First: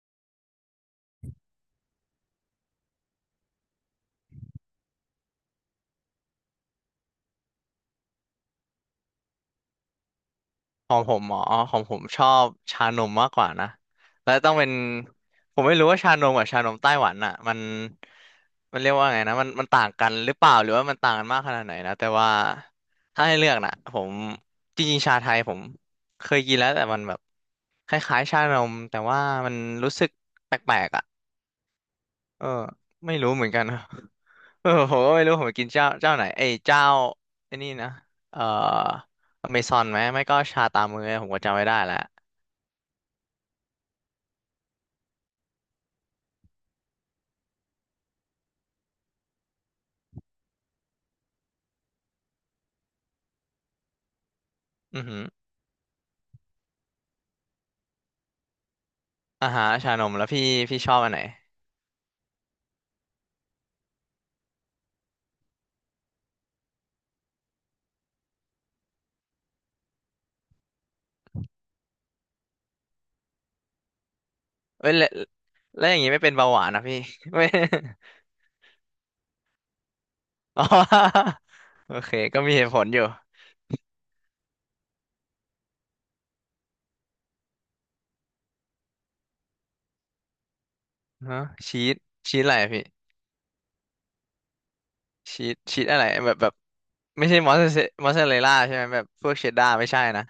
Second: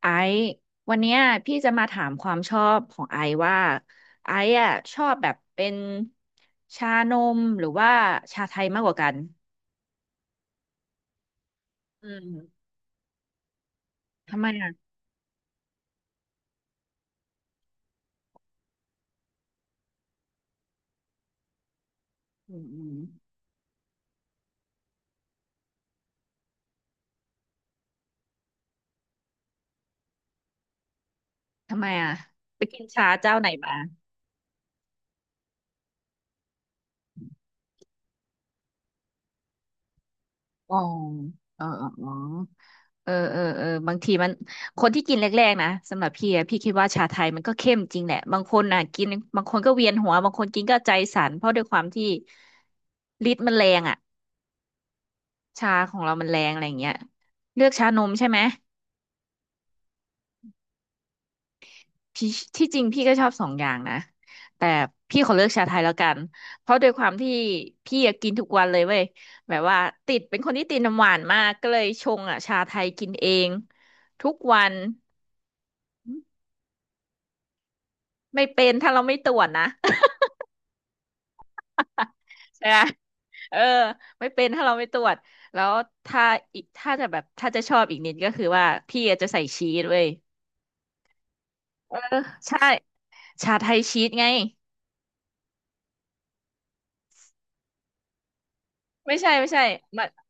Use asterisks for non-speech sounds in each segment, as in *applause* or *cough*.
ไอซ์วันเนี้ยพี่จะมาถามความชอบของไอซ์ว่าไอซ์อ่ะชอบแบบเป็นชานมหรือว่าชาไทยมากกว่ากันของผมหมอของผมอืชอบมชานมมากกว่านะแล้วทำไมต้องเป็อ่ะนผมไม่รู้ว่าชานมกับชานมไต้หวันอ่ะมันเรียกว่าไงนะมันต่างกันหรือเปล่าหรือว่ามันต่างกันมากขนาดไหนนะแต่ว่าอืมอืมถ้าให้เลือกนะผมจริงๆชาไทยผมเคยกินแล้วแต่มันแบบคล้ายๆชานมแต่ว่ามันรู้สึกแปลกๆอ่ะทำไมอ่ะเออไปกินชาไม่รู้เจ้าเหไหมืนอนกันมานะเออผมก็ไม่รู้ผมไปกินเจ้าไหนเอ้ยเจ้าไอ้นี่นะเอ่ออเมซอนไหมไม่ก็ชาอ๋อตามมือผมก็จำไม่ได้แล้ว เออเออเออเออเออเออบางทีมันคนที่กินแรกๆนะสำหรับพี่อะพี่คิดว่าชาไทยมันก็เข้มจริงแหละ บางคนอ่ะกินบางคนก็เวียนหัวบางคนกินก็ใจสั่นเพราะด้วยความที่ฤทธิ์มันแรงอ่ะ อือหือชาของเรามันแรงอะไรอย่างเงี้ยเลือกชานมใช่ไหมอาหารชานมแล้วพี่พี่ชอบอันไหนพี่ที่จริงพี่ก็ชอบสองอย่างนะแต่พี่ขอเลือกชาไทยแล้วกันเพราะด้วยความที่พี่อะกินทุกวันเลยเว้ยแบบว่าติดเป็นคนที่ติดน้ำหวานมากก็เลยชงอ่ะชาไทยกินเองทุกวันเอ้ยแล้วแล้วอย่างงี้ไม่เป็นเบาหวานนะพี่ *laughs* ไม่ไม่เป็นถ้าเราไม่ตรวจนะ อ๋อ *laughs* โอเคก็มี *laughs* เหใช่ตุไหผมลอยู่เออไม่เป็นถ้าเราไม่ตรวจแล้วถ้าอีกถ้าจะแบบถ้าจะชอบอีกนิดก็คือว่าพี่อาจจะใส่ชีสเว้ยฮะชีเอสอชีสอะไรใช่อะพี่ชาไทยชีสไง ชีสอะไรแบบไม่ใช่มอสซาเรลล่าใช่ไหมแบบไม่พใช่วกเชไม่ดใช่ดาร์ไม่ใช่มันนะ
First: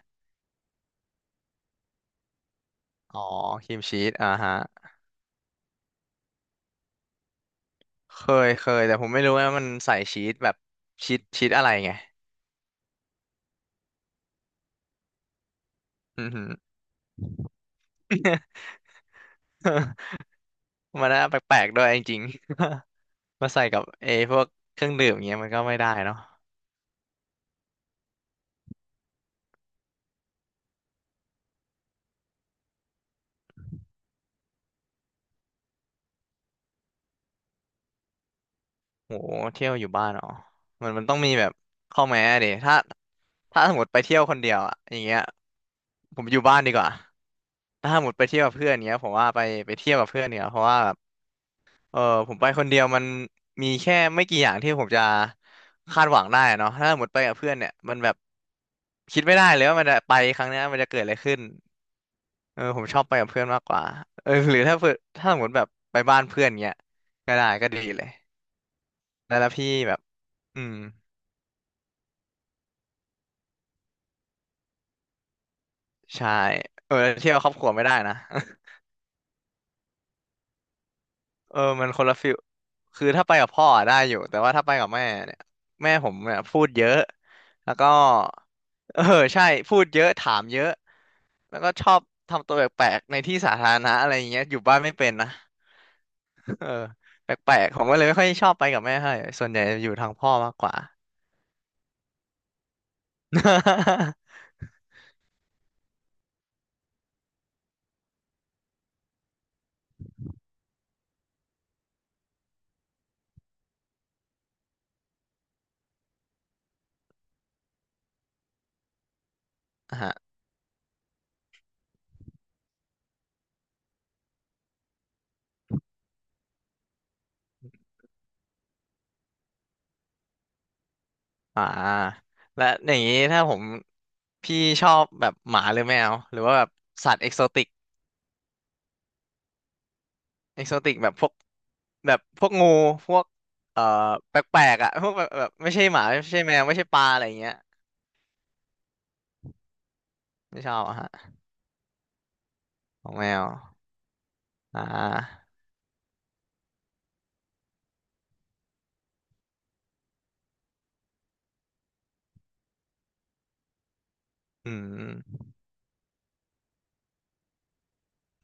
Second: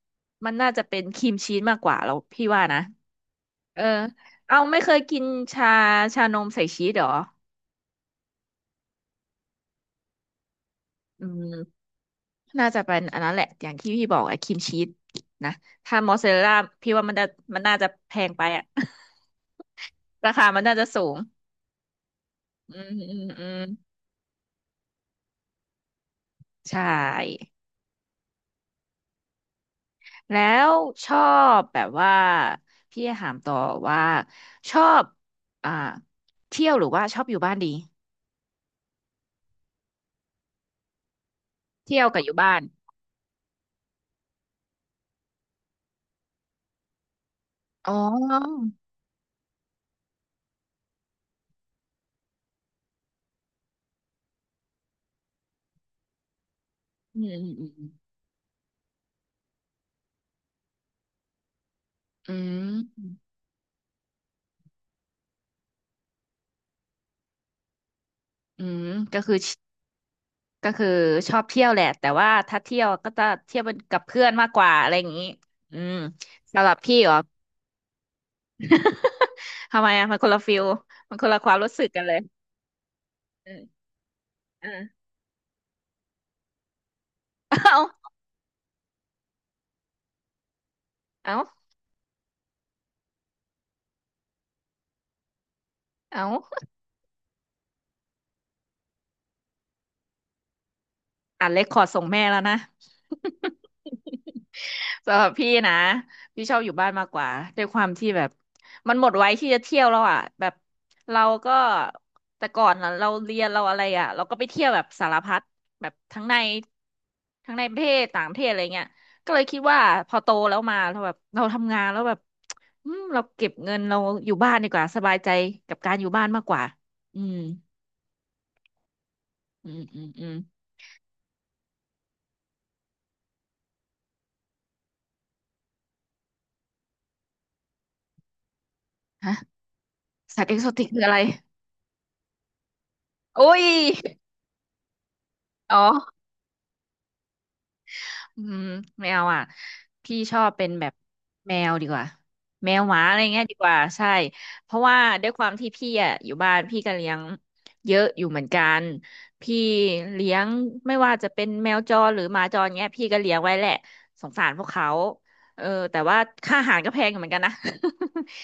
มันน่าจะเป็นครีมชีสมากกว่าแล้วพี่ว่านะอ๋อครีเอมอชีสอ่าฮะเอาไม่เคยกินชาชานมใส่ชีสเหรอเคเคยแต่ผมไม่รู้ว่ามันใส่ชีสแบบชีสอืมชีสอะไรไงน่าจะเป็นอันนั้นแหละอย่างที่พี่บอกไอ้ครีมชีสนะถ้ามอสอืซาอเรลหือ ล่าพี่ว่ามันจะมันน่าจะแพงไปอะ *laughs* *laughs* ราคามันน่าจะสูมันงน่าแปลกๆด้วยจริงอืมๆ อืม *laughs* อืมามใส่กับเอพวกเครื่องดื่มอย่างเงี้ยมันก็ไม่ได้เนาะ ใช่แล้วชอบแบบว่าพี่ถามต่อว่าชอบอ่าเที่ยวหรือว่าชอบอยู่บ้านดีโหเที่ยวอยู่บ้านเหรอมันต้องมีแบบเที่ข้อยวกับแม้อยู่ดิบ้าน ถ้าถ้าสมมติไปเที่ยวคนเดียวอะอย่างเงี้ยผมอยู่บ้านดีกว่าถ้าอ๋สมมติไปเที่ยวกับอเพื่อนเงี้ยผมว่าไปไปเที่ยวกับเพื่อนเนี่ยเพราะว่าแบบเออผมไปคนเดียวมันมีแค่ไม่กี่อย่างที่ผมจะคาดหวังได้อะเนาะถ้าสมมติไปอืกัมบเพื่อนอืเนี่ยมมันแบบคิดไม่ได้เลยว่ามันจะไปครั้งเนี้ยมันจะเกิดอะไรขึ้นอืมเออผมชอือบมไปกับเพื่อนมากกว่าเออ *laughs* หรือถ้าเพื่อนถ้าสมมติแบบไปบ้านเพื่อนเงี้ยก็ได้ก็ดีเลยก็คืแล้อวชแล้วพี่แบบอืก็ม คือชอบเที่ยวแหละ แต่ว่าถ้าเที่ยวก็จะเที่ยวเป็นกับเพื่อนมากกว่าอะไรอย่างนี้อืมใช่สำหรับเออพี่เหรอ เที่ยวครอบครัวไม่ได้นะ *laughs* *laughs* ทำไมอ่ะ มันคนละฟิลมันคนละควาเอมอรู้สึมักนคกันนเลละยฟิลคือถ้าไปกัเอบอพ่ออะได้อยู่แต่ว่าถ้าเอไปอ กับแม่เนี่ยแม่ผมเนี่ยพูดเยอะ *laughs* แล้วเอาก็ *laughs* เออใช่พูดเยอะถามเยอะเอาแล้วก็ชอบทำตัวแปลกๆในที่สาธารณะอะไรอย่างเงี้ยอยู่บ้านไม่เป็นนะ เอา *laughs* เออแปลกๆผมก็เลยไม่ค่อยชอบไปกับแม่ให้ส่วนใหญ่จะอยู่ทางพ่อมากกว่า อัดเรคคอร์ดส่งแม่แล้วนะ *laughs* สำหรับพี่นะพี่ชอบอยู่บ้านมากกว่าด้วยความที่แบบมันหมดไว้ที่จะเที่ยวแล้วอ่ะแบบเราก็แต่ก่อนน่ะเราเรียนเราอะไรอ่ะเราก็ไปเที่ยวแบบสารพัดแบบทั้งในประเทศต่างประเทศอะไรเงี้ยก็เลยคิดว่าพอโตอ่ะแล้วมาเราแบบเราทำงานแล้วแบบอืมเราเก็บเงินเราอยู่บ้านดีกว่าสบายใจกับการอยู่บ้านมากกว่าอืมอืมอืมอืมอ่าและอย่างนี้ถ้าผมพี่ชอบแบบหมาหรือแมวหรือว่าแบบสัตว์เอกโซติก ฮะสัตว์เอกเอโซกโซติกติกคือแบอะบไรพวกแบบพวกงูพวกโอ้ยเอ่อแปลกๆอ่ะ *laughs* พวกแบบไม่อ๋ใช่หมาอ ไม่ใช่แมวไม่ใช่ปลาอะไรอย่างเงี้ยอืมไม่เอาอ่ะพี่ชอบไม่เป็ชนอบแบบอะฮะแมวดีกว่าแมวหมาขออะงไรแมเงี้ยวดีกว่าใช่เพอ่ราะว่าด้วยควาามที่พี่อ่ะอยู่บ้านพี่ก็เลี้ยงเยอะอยู่เหมือนกันพี่เลี้ยงไม่ว่าจะเป็นแมวจรหรือหมาจรเงี้ยพี่ก็เลี้ยงไว้แหละสงสารพวกอืเขาม เออแต่ว่าค่าอาหารก็แพงอยู่เหมือนกันนะ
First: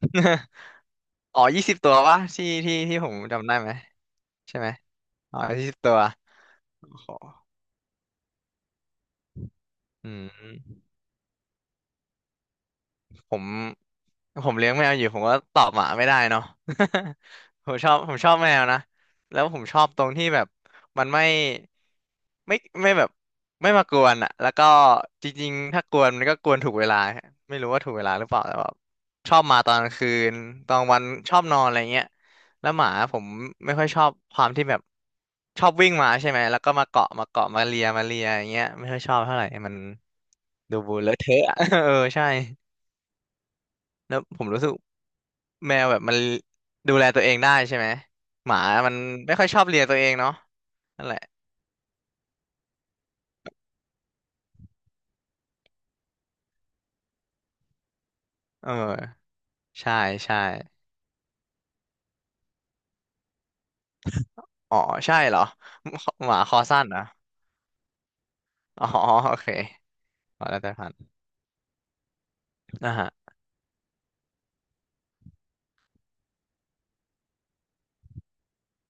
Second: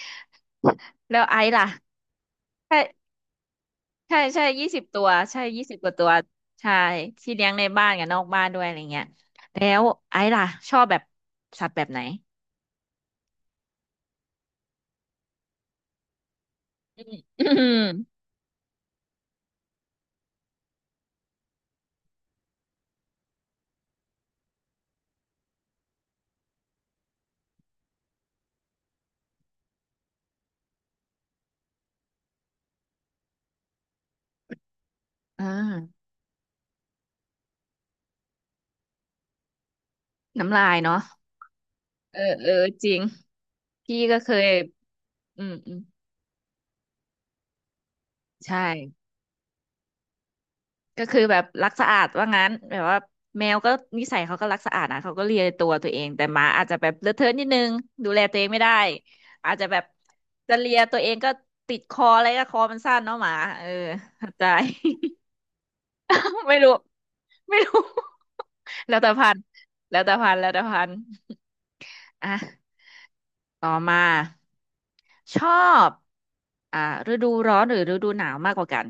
*laughs* *laughs* แล้วไออ๋อซ์ยี่ล่ะสิบตัววะที่ใช่ผมจำได้ไหมใช่ใช่ใช่ยี่ไหมสิบตัวอ๋อใช่ยี่ยี่สิสิบบกตัว่าวตัวใช่ที่เลี้ยงในบ้านกับนอกบ้านด้วยอะไรเงี้ยแล้วอืไอ้มล่ะชอบแบบสัตว์แบบไหน ผม ผมเลี้ยงแมวอยู่ผมก็ตอบหมาไม่ได้เนาะ อื *laughs* ผมชอบม ผมชอบแมวนะแล้วผมชอบตรงที่แบบมันไม่ไม่แบบไม่มากวนอ่ะแล้วก็จริงๆถ้ากวนมันก็กวนถูกเวลาไม่รู้ว่าถูกเวลาหรือเปล่าแต่แบบชอบมาตอนกลางคืนตอนวันชอบนอนอะไรเงี้ยแล้วหมาผมไม่ค่อยชอบความที่แบบ *laughs* อ่าชอบวิ่งมาใช่ไหมแล้วก็มาเกาะมาเลียอย่างเงี้ยไม่ค่อยชอบเท่าไหร่มันน้ำลายดูเนาะเลอะเทอะอะ *laughs* เออเออใช่เออจริงพี่แล้ก็วเคผยมรู้สึก อืมอืแมมวแบบมันดูแลตัวเองได้ใช่ไหมหใช่มามันไม่ค่อยชอบเลียตัวเองเนาะก็นั่นแหคืละอแบบรักสะอาดว่างั้นแบบว่าแมวก็นิสัยเขาก็รักสะอาดนะเขาก็เลียตัวเองแต่หมาอาจจะแบบเลอะเทอะนิดนึงดูแลตัวเองไม่เอได้ออาจจะแบบใช่ใช่จะเลียตัวเองก็ติดคออะไรก็คอมันสั้นเนาะหมาเออเข้าใจ อ๋อใช่เหรอหมา *laughs* คไม่อรู้สั้นเหรอไม่รู้ *laughs* อ๋อแล้วแต่พัโอนธุ์เคแล้วแต่พันขธุ์อแล้วแล้วแต่แต่พัพันนธุ์ธุ์อ่ะนะฮะต่อมา ชอบอ่าฤดูร้อนหรือฤดูหนาวมากกว่ากัน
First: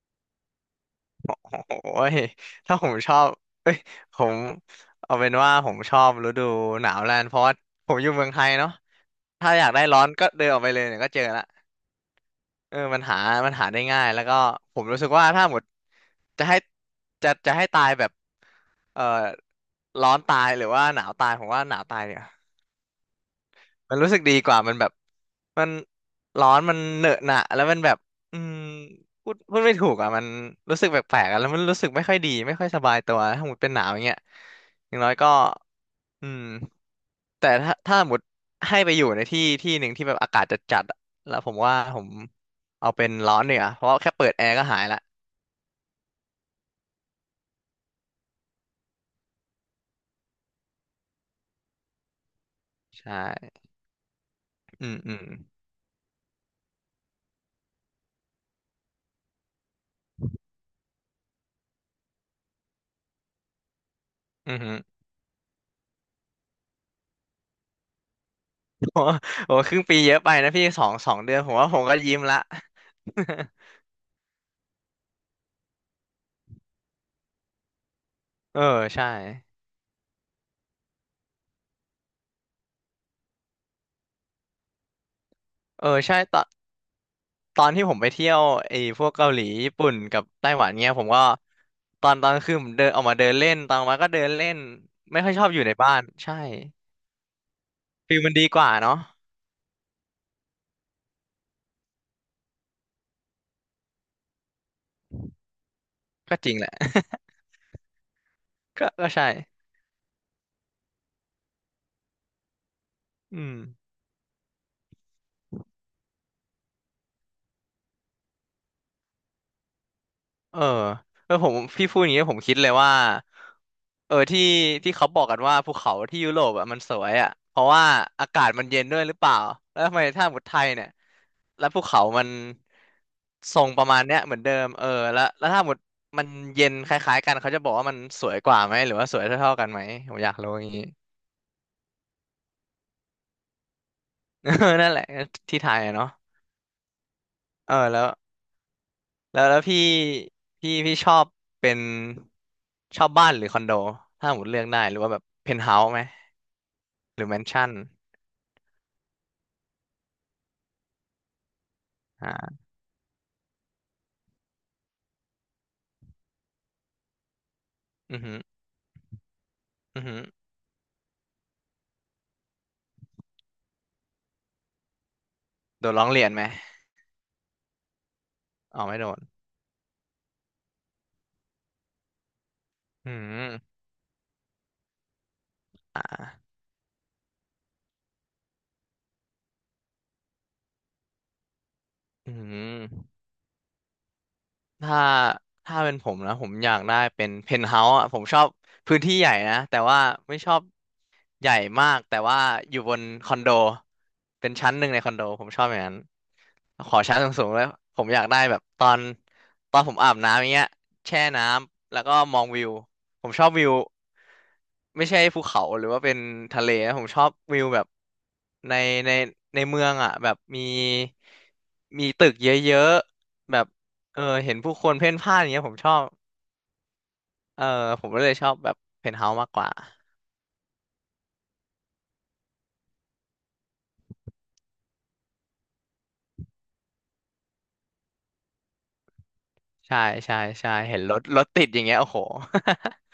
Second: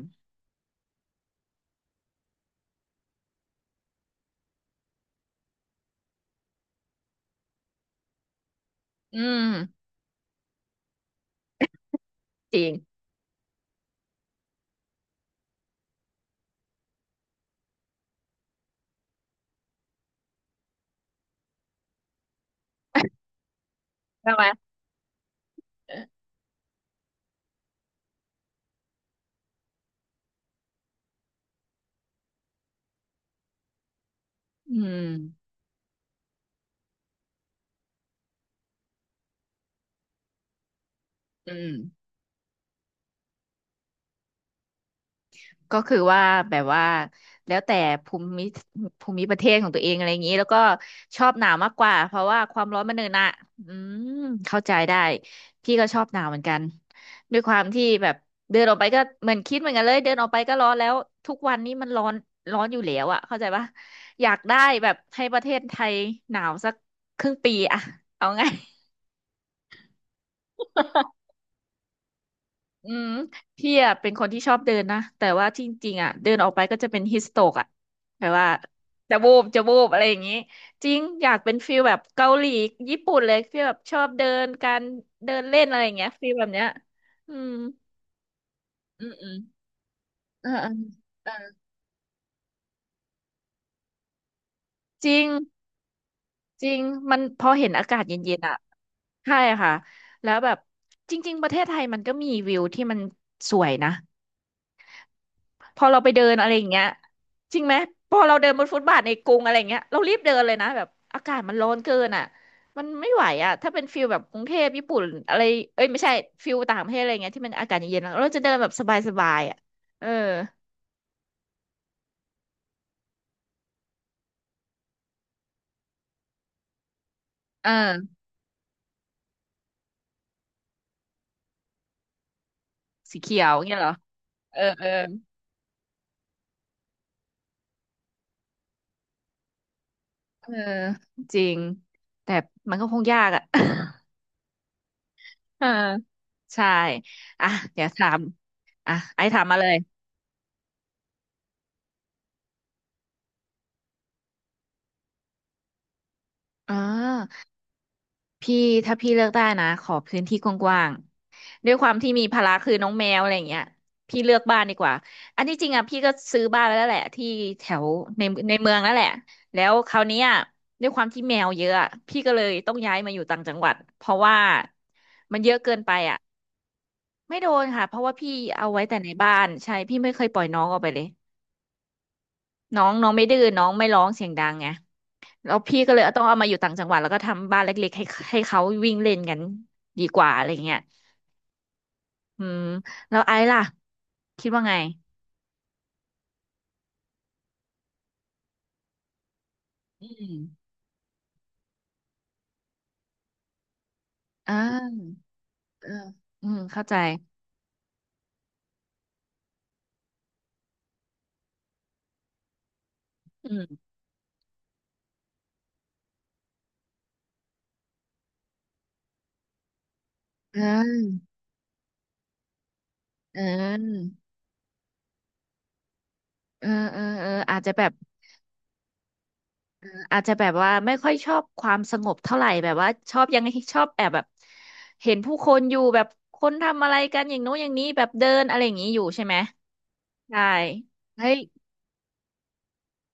โอ้ยถ้าผมชอบเอ้ยผมเอาเป็นว่าผมชอบฤดูหนาวแล้วกันเพราะว่าผมอยู่เมืองไทยเนาะอืม ถ้าอยากได้ร้อนก็เดินออกไปเลยเนี่ยก็เจอละ จริเออง มันหาได้ง่ายแล้วก็ผมรู้สึกว่าถ้าหมดจะให้จะให้ตายแบบเอ่อร้อนตายหรือว่าหนาวตายผมว่าหนาวตายเนี่ย มันรู้สึกใช่ดีไหมกว่ามันแบบมันเออร้อนมันเหนอะหนะแล้วมันแบบอืมพูดไม่ถูกอ่ะมันรู้สึกแปลกๆอ่ะแล้วมันรู้สึกไม่ค่อยดีไม่ค่อยสบายตัวถ้าหมดเป็นหนาวอย่างเงี้ยอือย่างมน้อยก็อืมแต่ถ้าถ้าหมดให้ไปอยู่ในที่ที่หนึ่งที่แบบอากาศจัดจัดอะแล้วผอืมว่าม ผมเอาเป็นร้อนเนี่ยเพราะว่าแค่เปิดแอร์ก็หายละก็คือว่าแบบว่าแล้วแต่ภูมิภูมิประเทศของตัวเองอะไรอย่างนี้แล้วก็ชอบหนาวมากกว่าเพราะว่าความร้อนมันใชเนินอะ่อืมเข้าใจอืมได้อืมพี่ก็ชอบหนาวเหมือนกันด้วยความที่แบบเดินออกไปก็เหมือนคิดเหมือนกันเลยเดินออกไปก็ร้อนแล้วทุกวันนี้มันร้อนร้อนอยู่แล้วอะเข้าใจปะอยากอืได้ม แบบให้ประเทศไทยหนาวสักครึ่งปีอะเอาไง *laughs* โอ้โหครึ่งปีเยอะไปนะพี่สองเดือนผมว่าผมก็ยิ้มละ อืมพี่ *laughs* อ่ะเป็นคนที่ชอบเดินนะแต่ว่าจริงๆอ่ะเดินออกไปก็จะเป็นฮิสโตกอ่ะแต่ว่าเออใช่จะวูบอะไรอย่างงี้จริงอยากเป็นฟีลแบบเกาหลีญี่ปุ่นเลยฟีลแบบชอบเดินการเดินเล่นอะไรเออย่างอเงี้ยใช่ฟีลต แบบเนี้ยอืมตอนที่ผมไปเที่ยวไอ้พอืวกมอืเกามหลีญี่ปุ่นกับเอไต้อหวัเอนอเงี้ยผมก็เออตอนคือผมเดินออกมาเดินเล่นตอนมาก็เดินเล่นจริไม่งค่อยชอบอยู่ในบ้านใช่จริงมันพอเห็นอากาศฟิลมัเย็นนดีๆอ่ะกว่าเนาะใช่ค่ะแล้วแบบจริงๆประเทศไทยมันก็มีวิวที่มันสวยนะ พอเราไปเดินก็อะจไรริงอแหย่างละ เงี้ยจริงไหมพอเราเดินบนฟุ *laughs* ตก็บาทก็ในใช่กรุงอะไรอย่างเงี้ยเรารีบเดินเลยนะแบบอากาศมันร้อนเกินอ่ะมันไม่ไหวอือ่ะม ถ้าเป็นฟิลแบบกรุงเทพญี่ปุ่นอะไรเอ้ยไม่ใช่ฟิลต่างประเทศอะไรเงี้ยที่มันอากาศเย็นๆเราจะเดินแบบสบายๆอ่ะเออเออเออผมพี่พูดอย่างนี้ผมคิดเลยว่าเออที่เขาบอกกันว่าภูเขาที่ยุโรปอ่ะมันสวยอ่ะเพเอราะว่าออากาศมันเย็นด้วยหรือเปล่าแล้วทำไมถ้าหมดไทยเนี่ยแล้วภูเขามันสีเขียวทรงเงี้ยปเหระรอมาณเนี้ยเหมือนเดิเออมเอเอออแล้วถ้าหมดมันเย็นคล้ายๆกันเขาจะบอกว่ามันสวยกว่าไหมหรือว่าสวยเท่าๆกันไหมผมอยากเอรู้ออย่างนี้ จริงแต่มันก็คงยากอ่ะ *laughs* นั่นแหละ *laughs* ที่เออไทยอะเนาะใช่อ่ะเออเดี๋ยวแล้ถาว มอ่ะไอ้แล้ถามวมาแล้วเลยพี่พี่ชอบเป็นชอบบ้านหรือคอนโดถ้าหมดเลือกได้หรือว่าแบบเพนท์เฮาส์ไหมอ่าหรือแมนชั่นพี่ถ้าพี่เลือกได้นะขอพื้นที่กว้าง ด้วยความที่มีอ่ภาระาคือน้องแมวอะไรอย่างเงี้ยพี่เลือกบ้านดีกว่าอันที่จริงอ่ะพี่ก็ซื้อบ้านไว้แล้วแหละที่แถวอือในหือในเมืองแล้วแหละแล้วคราอืวอหืเนี้อยด้วยความที่แมวเยอะอะพี่ก็เลยต้องย้ายมาอยู่ต่างจังหวัดเพราะว่ามันเยอะเกินโดไปนร้องอ่ะเรียนไหมไม่โดนค่ะเพราะว่าพี่เอาอ๋ไว้อไม่แต่โดในนบ้านใช่พี่ไม่เคยปล่อยน้องออกไปเลยน้องน้ออืงไม่ดื้อน้องมไม่ร้องเสียงดังไงแล้วอพี่หือก็เลยต้ออ่างเอามาอยู่ต่างจังหวัดแล้วก็ทำบ้านเล็กๆให้ให้เขาวิ่งเล่นกันดีกว่าอะไรเงี้ยอือืมม แล้วไอ้ล่ะคิดว่าไง ถ้าถ้าเป็นผมนะผมอยากได้เป็นเพนท์เฮาส์อ่ะผมชอบพื้นที่ใหญ่นะแต่ว่าอืไม่ชอบมใหญ่มากแต่ว่าอยู่บนคอนโดเป็อ่นชั้นหนึ่งในคอนาโดผมชอบอย่างเออนั้นอืมเข้าขใจอชั้นสูงๆเลยผมอยากได้แบบตอนผมอาบน้ำอย่างเงี้ยแช่น้ำแล้วก็มองวิวผมชออืบวิวมไม่ใช่ภูเขาหรือว่าเป็นทะเลนะผมชอบวิวแบบในในในเมืองอ่ะแบบเมีออมีตึกเยอะเๆแบบ ออเออเห็นผู้คนเพ่นพ่านอย่างเงี้ยผมชอบเออเออเอออาจเออจะแบบผมก็เลยชอบแบบเพนท์เฮาส์มากกว่าเอออาจจะแบบว่าไม่ค่อยชอบความสงบเท่าไหร่ แบบว่าชอบแอบแบบเห็นผู้คนอยู่แบบคนทำอะไรกันอย่างโน้นอย่างนี้แบบเดินอะไรอย่างนี้อยู่ใช่ไหมใช่ใช่ใช่ใช่เห็นรถเฮ้ยรถติดอย่างเงี้ยโอ้โห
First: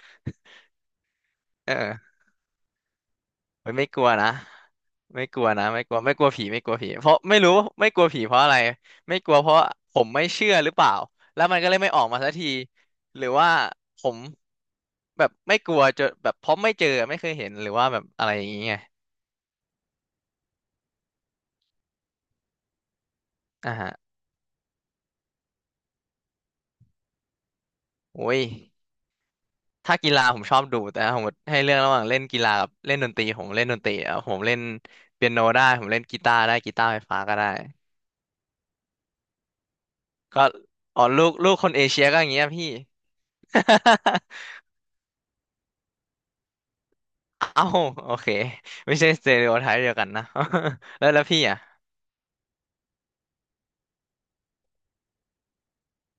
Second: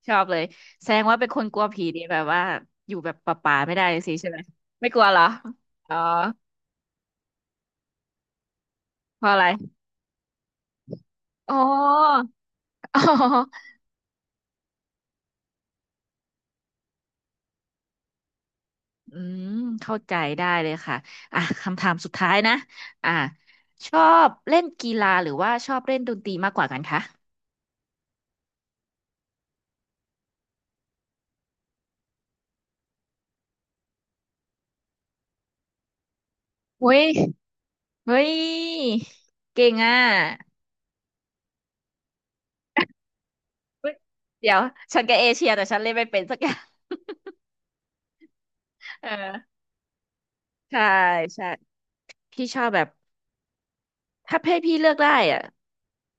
ชอบเลยแสดงว่าเป็นคนกลั *laughs* วผีดีเออแบบว่าอยู่แบบป่าๆไม่ไม่ได้ไม่กลัวสินะใช่ไหมไม่กลัวเหรอไม่กลัวนะไม่กอ๋ลัอวไม่กลัวผีไม่กลัวผีเพราะไม่รู้ไม่กลัวผีเพราะอะไรไม่เพกราะลัวอะไรเพราะผมไม่เชื่อหรือเปล่าแล้วอ๋อมันก็เลยไม่ออกมาสักทีอ๋หรือว่าอ ผมแบบไม่กลัวจนแบบเพราะไม่เจอไม่เคยเห็นหรือว่าแบบอะไรอย่างเงี้ยอืมเข้าใจได้เลยค่ะอ่ะคำถามสุดท้ายนะอ่ะอ่าชฮะอบเล่นกีฬาหรือว่าชอบเล่นดนตรีมากกว่ากันคะ โอ้ย ถ้ากีฬาผมชอบดูแต่ถ้าผมให้เลือกระหว่างเล่นกีฬากับเล่นดนตรีผมเล่นดนตรีอ่ะผมเล่นเปียโนได้ผมเล่นกีตาร์ได้กีตาเฮ้ร์ไฟยฟ้าก็ได้เฮ้ยเก่งอ่ะก็อ๋อลูกคนเอเชียก็อย่างเงี้ยพี่ *laughs* เฮ้ยเดี๋ยวฉันก็เอเชียแต่ฉันเล่นไม่เป็นสักอย่าง เอ้าโอเคไม่ *laughs* ใช่สเตอริเออโอไทป์เดียวกันนะ ใช่ *laughs* แล้วพี่ใช่อ่ะพี่ชอบแบบ ถ้าให้พี่เลือกได้อ่ะ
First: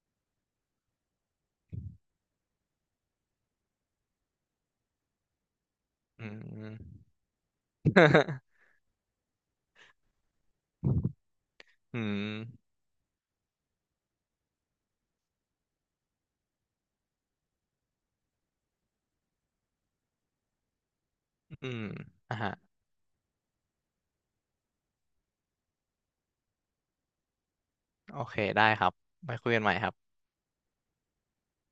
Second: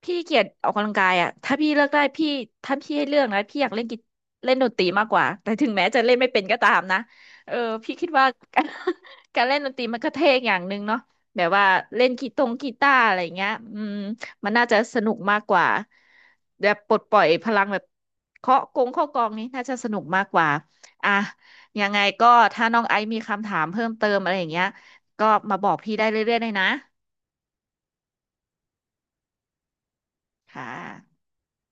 พี่เกลียดออกกำลังกายอ่ะถ้าพี่ให้เลือกนะพี่อยากเล่นดนตรีมากกว่าแต่ถึงแม้จะเล่นอืไม่เป็นก็ตามนะม เออพี่คิดว่า *laughs* การเล่นดนตรีมันก็เท่อย่างหนึ่งเนาะแบบว่า *laughs* อืเล่นมกีตาร์อะไรเงี้ยอืมมันน่าจะสนุกมากกว่าแบบปลดปล่อยพลังแบบเคาะกองนี้น่าจะสนุกมากกว่าอ่ะอืมยังไงก็อ่ะฮะถ้าน้องไอซ์มีคำถามเพิ่มเติมอะไรอย่างเงี้ยก็มาบอกพี่ได้เรื่อยๆเลยนะโอเคได้ครับไปคุยกันใหม่ครับค่ะ